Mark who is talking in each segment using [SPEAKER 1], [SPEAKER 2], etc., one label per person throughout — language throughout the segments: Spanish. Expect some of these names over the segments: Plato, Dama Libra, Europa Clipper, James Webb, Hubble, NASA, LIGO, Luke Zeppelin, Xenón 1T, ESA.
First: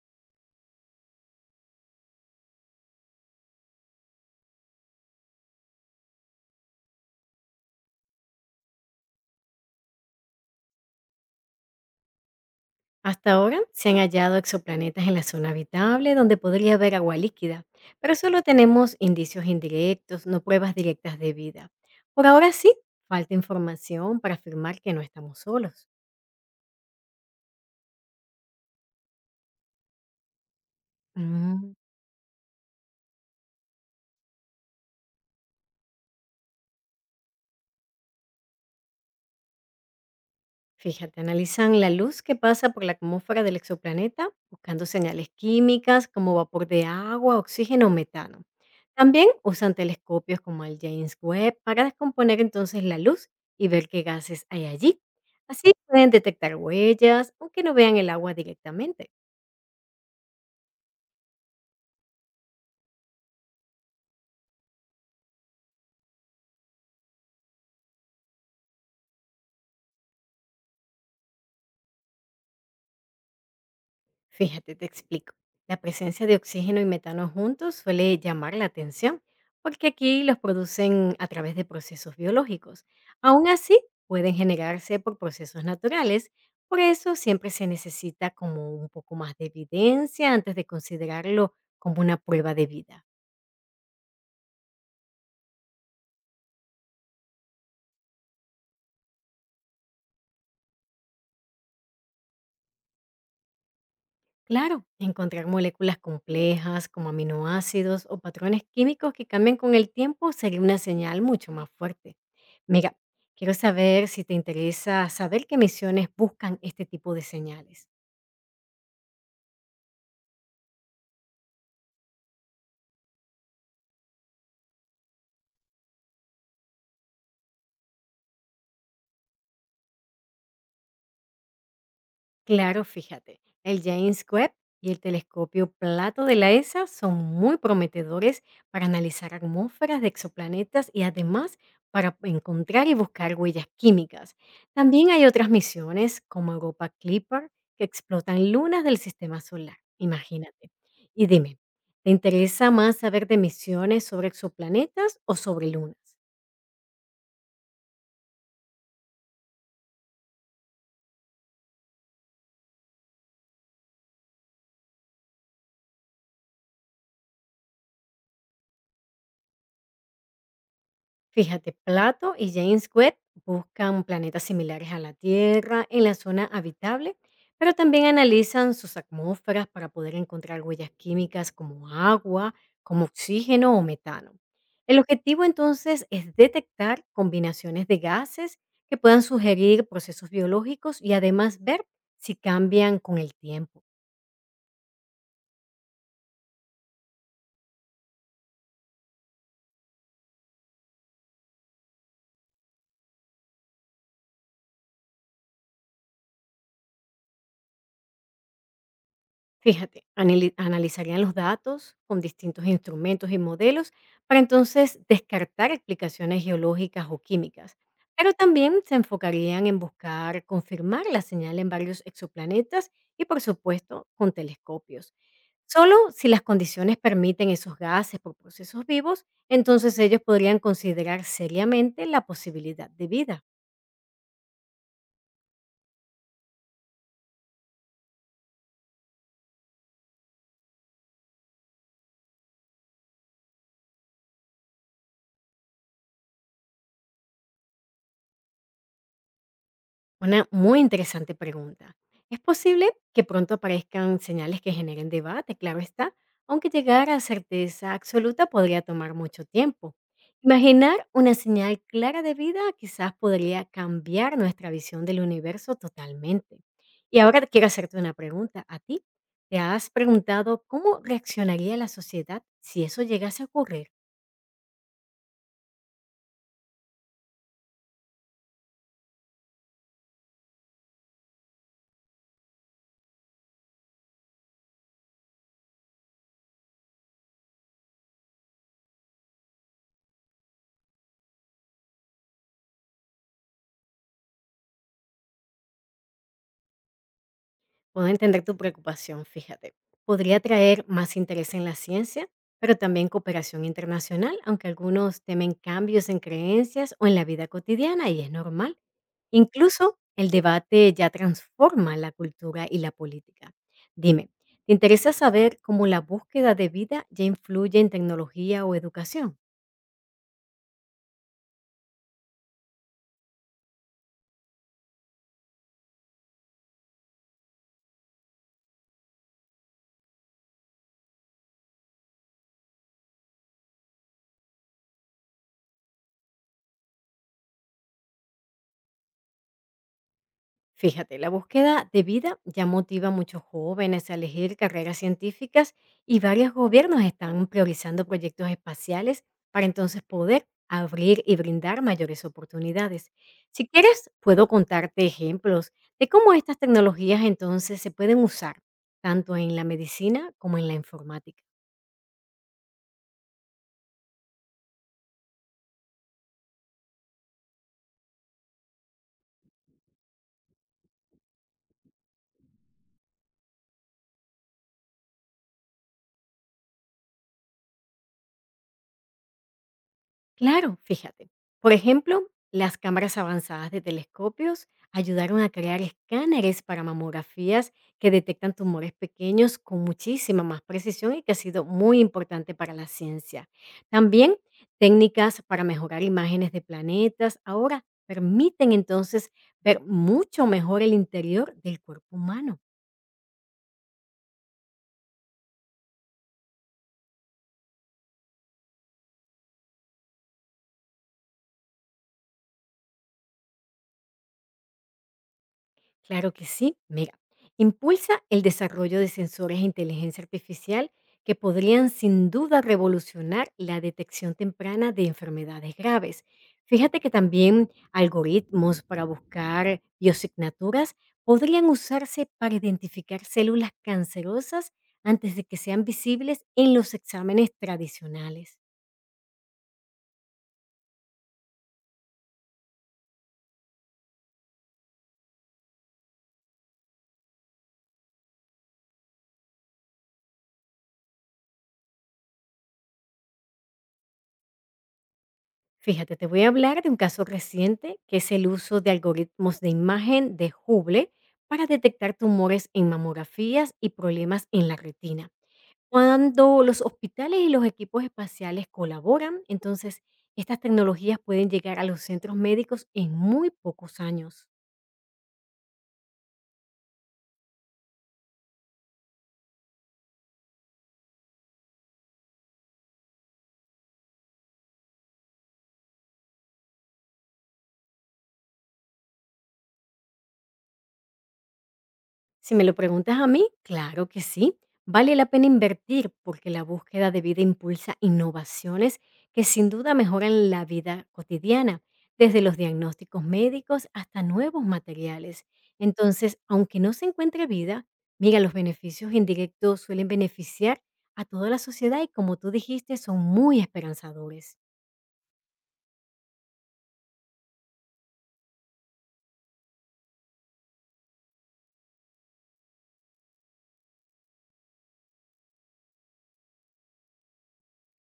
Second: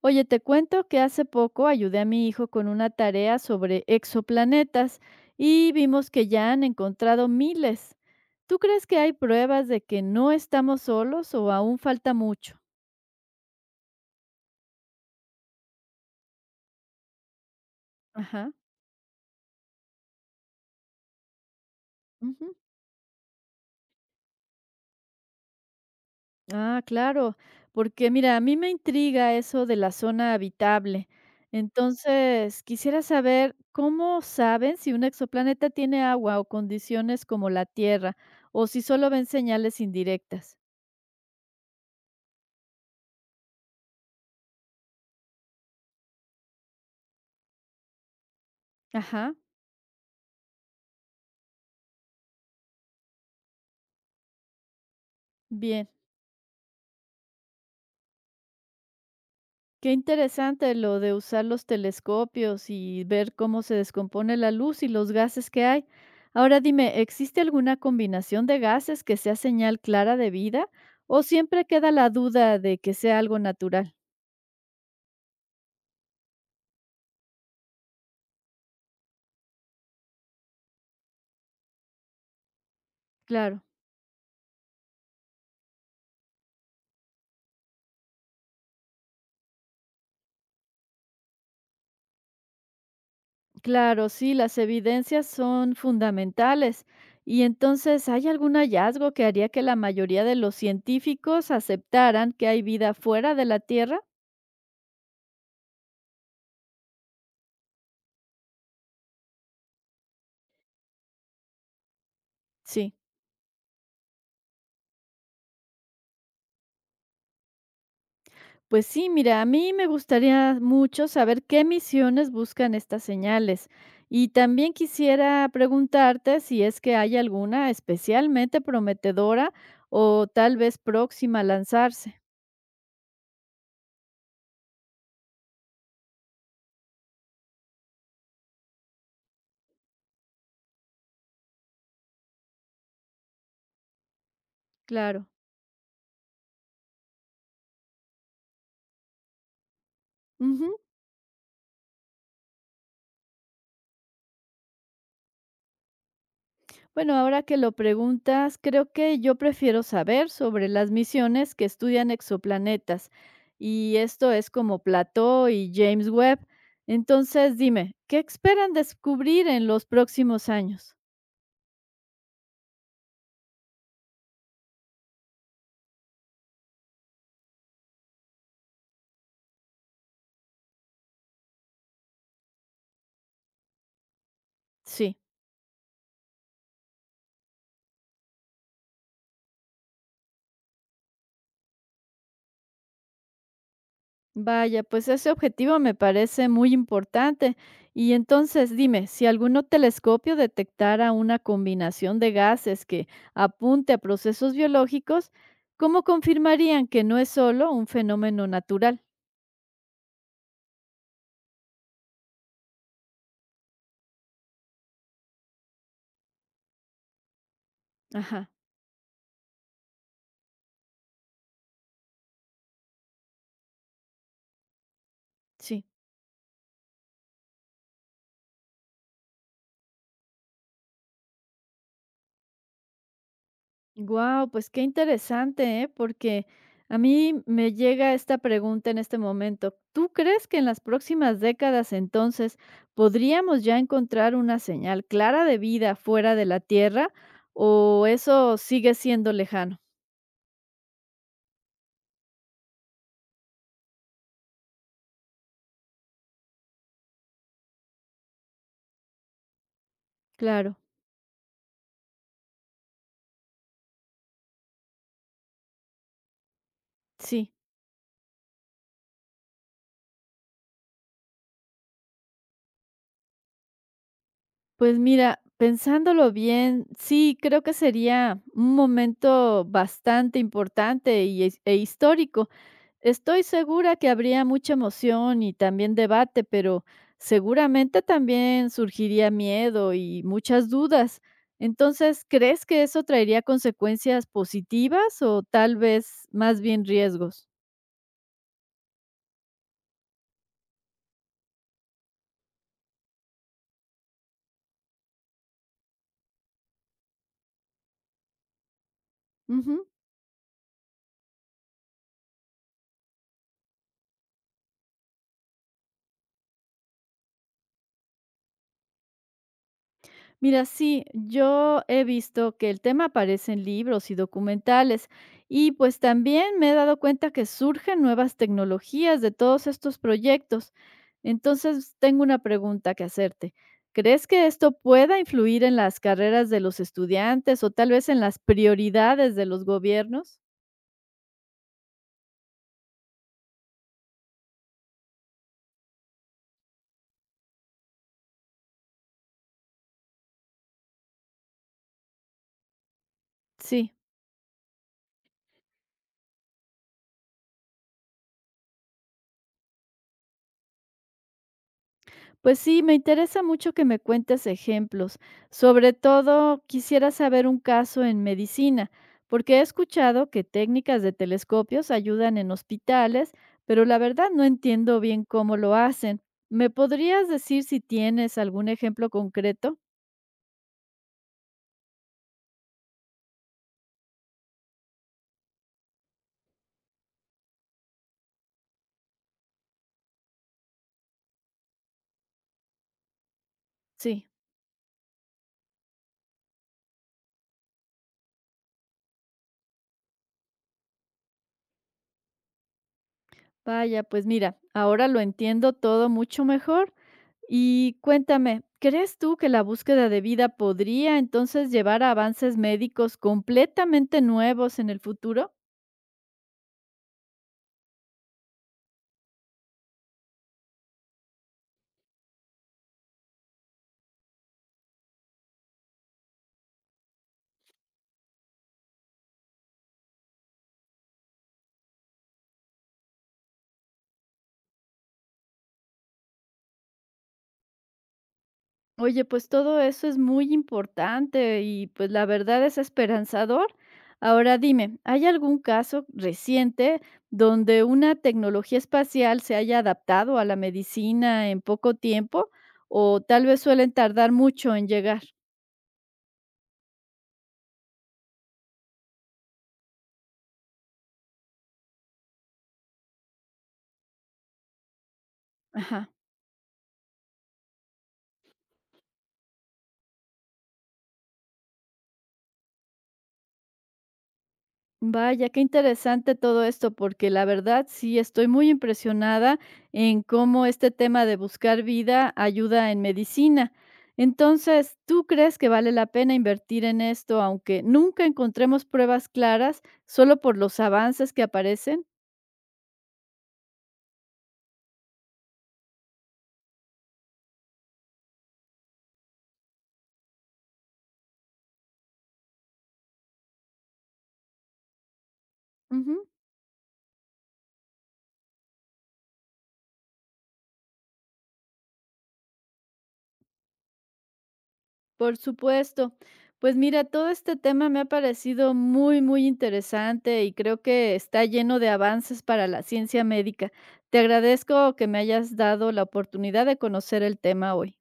[SPEAKER 1] Oye, te cuento que hace poco ayudé a mi hijo con una tarea sobre exoplanetas y vimos que ya han encontrado miles. ¿Tú crees que hay pruebas de que no estamos solos o aún falta mucho?
[SPEAKER 2] Hasta ahora se han hallado exoplanetas en la zona habitable donde podría haber agua líquida, pero solo
[SPEAKER 1] Ajá.
[SPEAKER 2] tenemos indicios indirectos, no pruebas directas de vida. Por ahora
[SPEAKER 1] Ujú.
[SPEAKER 2] sí, falta información para afirmar que no estamos solos.
[SPEAKER 1] Ah, claro, porque mira, a mí me intriga eso de la zona habitable.
[SPEAKER 2] Mm.
[SPEAKER 1] Entonces, quisiera saber cómo saben si un exoplaneta tiene agua o condiciones como la Tierra, o si solo ven señales indirectas.
[SPEAKER 2] Fíjate, analizan la luz que pasa por la atmósfera del exoplaneta, buscando señales químicas como vapor de agua, oxígeno o metano. También
[SPEAKER 1] Ajá,
[SPEAKER 2] usan telescopios como el James Webb para descomponer entonces la luz y ver qué gases hay allí. Así
[SPEAKER 1] bien.
[SPEAKER 2] pueden detectar huellas, aunque no vean el agua directamente.
[SPEAKER 1] Qué interesante lo de usar los telescopios y ver cómo se descompone la luz y los gases que hay. Ahora dime, ¿existe alguna combinación de gases que sea señal clara de vida? ¿O siempre queda la duda de que sea algo natural?
[SPEAKER 2] Fíjate, te explico. La presencia de oxígeno y metano juntos suele llamar la atención porque aquí los producen a través de procesos biológicos. Aún
[SPEAKER 1] Claro,
[SPEAKER 2] así, pueden generarse por procesos naturales. Por eso siempre se necesita como un poco más de evidencia antes de considerarlo como una prueba de vida.
[SPEAKER 1] claro, sí, las evidencias son fundamentales. Y entonces, ¿hay algún hallazgo que haría que la mayoría de los científicos aceptaran que hay vida fuera de la Tierra?
[SPEAKER 2] Claro, encontrar moléculas complejas como aminoácidos o patrones químicos que cambian con el tiempo sería una señal mucho más fuerte.
[SPEAKER 1] Sí.
[SPEAKER 2] Mira, quiero saber si te interesa saber qué misiones buscan este tipo de señales.
[SPEAKER 1] Pues sí, mira, a mí me gustaría mucho saber qué misiones buscan estas señales. Y también quisiera preguntarte si es que hay alguna especialmente prometedora o tal vez próxima a lanzarse.
[SPEAKER 2] Claro, fíjate, el James Webb y el telescopio Plato de la ESA son muy prometedores para analizar atmósferas de exoplanetas y además para encontrar y buscar huellas químicas. También hay
[SPEAKER 1] Claro.
[SPEAKER 2] otras misiones como Europa Clipper que explotan lunas del sistema solar, imagínate.
[SPEAKER 1] Ujú.
[SPEAKER 2] Y dime, ¿te interesa más saber de misiones sobre exoplanetas o sobre lunas?
[SPEAKER 1] Bueno, ahora que lo preguntas, creo que yo prefiero saber sobre las misiones que estudian exoplanetas. Y esto es como Plató y James Webb. Entonces, dime, ¿qué esperan descubrir en los próximos años?
[SPEAKER 2] Fíjate, Plato y James Webb buscan planetas similares a la Tierra en la zona habitable, pero también analizan sus atmósferas para poder encontrar huellas químicas como agua, como oxígeno o metano. El
[SPEAKER 1] Sí.
[SPEAKER 2] objetivo entonces es detectar combinaciones de gases que puedan sugerir procesos biológicos y además ver si cambian con el tiempo.
[SPEAKER 1] Vaya, pues ese objetivo me parece muy importante. Y entonces dime, si algún telescopio detectara una combinación de gases que apunte a procesos biológicos, ¿cómo confirmarían que no es solo un fenómeno natural?
[SPEAKER 2] Fíjate, analizarían los datos con distintos instrumentos y modelos para entonces descartar explicaciones geológicas o químicas, pero
[SPEAKER 1] Ajá,
[SPEAKER 2] también se enfocarían en buscar confirmar la señal en varios exoplanetas y por supuesto con telescopios.
[SPEAKER 1] sí.
[SPEAKER 2] Solo si las condiciones permiten esos gases por procesos vivos, entonces ellos podrían considerar seriamente la posibilidad de vida.
[SPEAKER 1] Wow, pues qué interesante, ¿eh? Porque a mí me llega esta pregunta en este momento. ¿Tú crees que en las próximas décadas entonces podríamos ya encontrar una señal clara de vida fuera de la Tierra o eso sigue siendo lejano?
[SPEAKER 2] Una muy interesante pregunta. Es posible que pronto aparezcan señales que generen debate, claro está, aunque llegar a certeza absoluta podría tomar mucho tiempo.
[SPEAKER 1] Claro,
[SPEAKER 2] Imaginar una señal clara de vida quizás podría cambiar nuestra visión del universo totalmente. Y ahora
[SPEAKER 1] sí.
[SPEAKER 2] quiero hacerte una pregunta a ti. ¿Te has preguntado cómo reaccionaría la sociedad si eso llegase a ocurrir?
[SPEAKER 1] Pues mira, pensándolo bien, sí, creo que sería un momento bastante importante y, e histórico. Estoy segura que habría mucha emoción y también debate, pero seguramente también surgiría miedo y muchas dudas. Entonces, ¿crees que eso traería consecuencias positivas o tal vez más bien riesgos?
[SPEAKER 2] Puedo entender tu preocupación, fíjate. Podría traer más interés en la ciencia, pero también cooperación internacional, aunque algunos temen cambios en creencias o en la vida cotidiana y es normal. Incluso el debate ya transforma la cultura y la política. Dime, ¿te interesa saber cómo la búsqueda de vida ya influye en tecnología o educación?
[SPEAKER 1] Mira, sí, yo he visto que el tema aparece en libros y documentales y pues también me he dado cuenta que surgen nuevas tecnologías de todos estos proyectos. Entonces, tengo una pregunta que hacerte. ¿Crees que esto pueda influir en las carreras de los estudiantes o tal vez en las prioridades de los gobiernos?
[SPEAKER 2] Fíjate, la búsqueda de vida ya motiva a muchos jóvenes a elegir carreras científicas y varios gobiernos están priorizando proyectos espaciales para entonces poder abrir y brindar mayores oportunidades. Si
[SPEAKER 1] Sí.
[SPEAKER 2] quieres, puedo contarte ejemplos de cómo estas tecnologías entonces se pueden usar tanto en la medicina como en la informática.
[SPEAKER 1] Pues sí, me interesa mucho que me cuentes ejemplos. Sobre todo, quisiera saber un caso en medicina, porque he escuchado que técnicas de telescopios ayudan en hospitales, pero la verdad no entiendo bien cómo lo hacen. ¿Me podrías decir si tienes algún ejemplo concreto?
[SPEAKER 2] Claro, fíjate. Por ejemplo, las cámaras avanzadas de telescopios ayudaron a crear escáneres para mamografías que detectan tumores pequeños con muchísima más precisión y que ha sido muy importante para la ciencia.
[SPEAKER 1] Sí,
[SPEAKER 2] También técnicas para mejorar imágenes de planetas ahora permiten entonces ver mucho mejor el interior del cuerpo humano.
[SPEAKER 1] vaya, pues mira, ahora lo entiendo todo mucho mejor. Y cuéntame, ¿crees tú que la búsqueda de vida podría entonces llevar a avances médicos completamente nuevos en el futuro?
[SPEAKER 2] Claro que sí. Mira, impulsa el desarrollo de sensores de inteligencia artificial que podrían sin duda revolucionar la detección temprana de enfermedades graves. Fíjate que también algoritmos para buscar biosignaturas podrían usarse para identificar células cancerosas antes de que sean visibles en los exámenes tradicionales.
[SPEAKER 1] Oye, pues todo eso es muy importante y pues la verdad es esperanzador. Ahora dime, ¿hay algún caso reciente donde una tecnología espacial se haya adaptado a la medicina en poco tiempo o tal vez suelen tardar mucho en llegar?
[SPEAKER 2] Fíjate, te voy a hablar de un caso reciente que es el uso de algoritmos de imagen de Hubble para detectar tumores en mamografías y problemas en la retina.
[SPEAKER 1] Ajá.
[SPEAKER 2] Cuando los hospitales y los equipos espaciales colaboran, entonces estas tecnologías pueden llegar a los centros médicos en muy pocos años.
[SPEAKER 1] Vaya, qué interesante todo esto, porque la verdad sí estoy muy impresionada en cómo este tema de buscar vida ayuda en medicina. Entonces, ¿tú crees que vale la pena invertir en esto, aunque nunca encontremos pruebas claras, solo por los avances que aparecen?
[SPEAKER 2] Si me lo preguntas a mí, claro que sí. Vale la pena invertir porque la búsqueda de vida impulsa innovaciones que sin duda mejoran la vida cotidiana, desde los diagnósticos médicos hasta nuevos materiales.
[SPEAKER 1] Ujú.
[SPEAKER 2] Entonces, aunque no se encuentre vida, mira, los beneficios indirectos suelen beneficiar a toda la sociedad y como tú dijiste, son muy esperanzadores.
[SPEAKER 1] Por supuesto. Pues mira, todo este tema me ha parecido muy, muy interesante y creo que está lleno de avances para la ciencia médica. Te agradezco que me hayas dado la oportunidad de conocer el tema hoy.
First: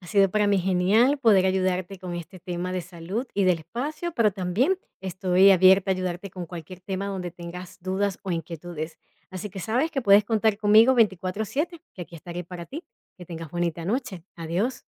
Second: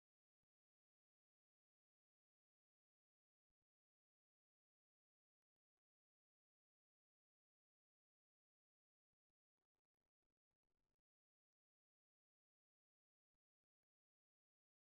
[SPEAKER 2] Ha sido para mí genial poder ayudarte con este tema de salud y del espacio, pero también estoy abierta a ayudarte con cualquier tema donde tengas dudas o inquietudes. Así que sabes que puedes contar conmigo 24/7, que aquí estaré para ti. Que tengas bonita noche. Adiós.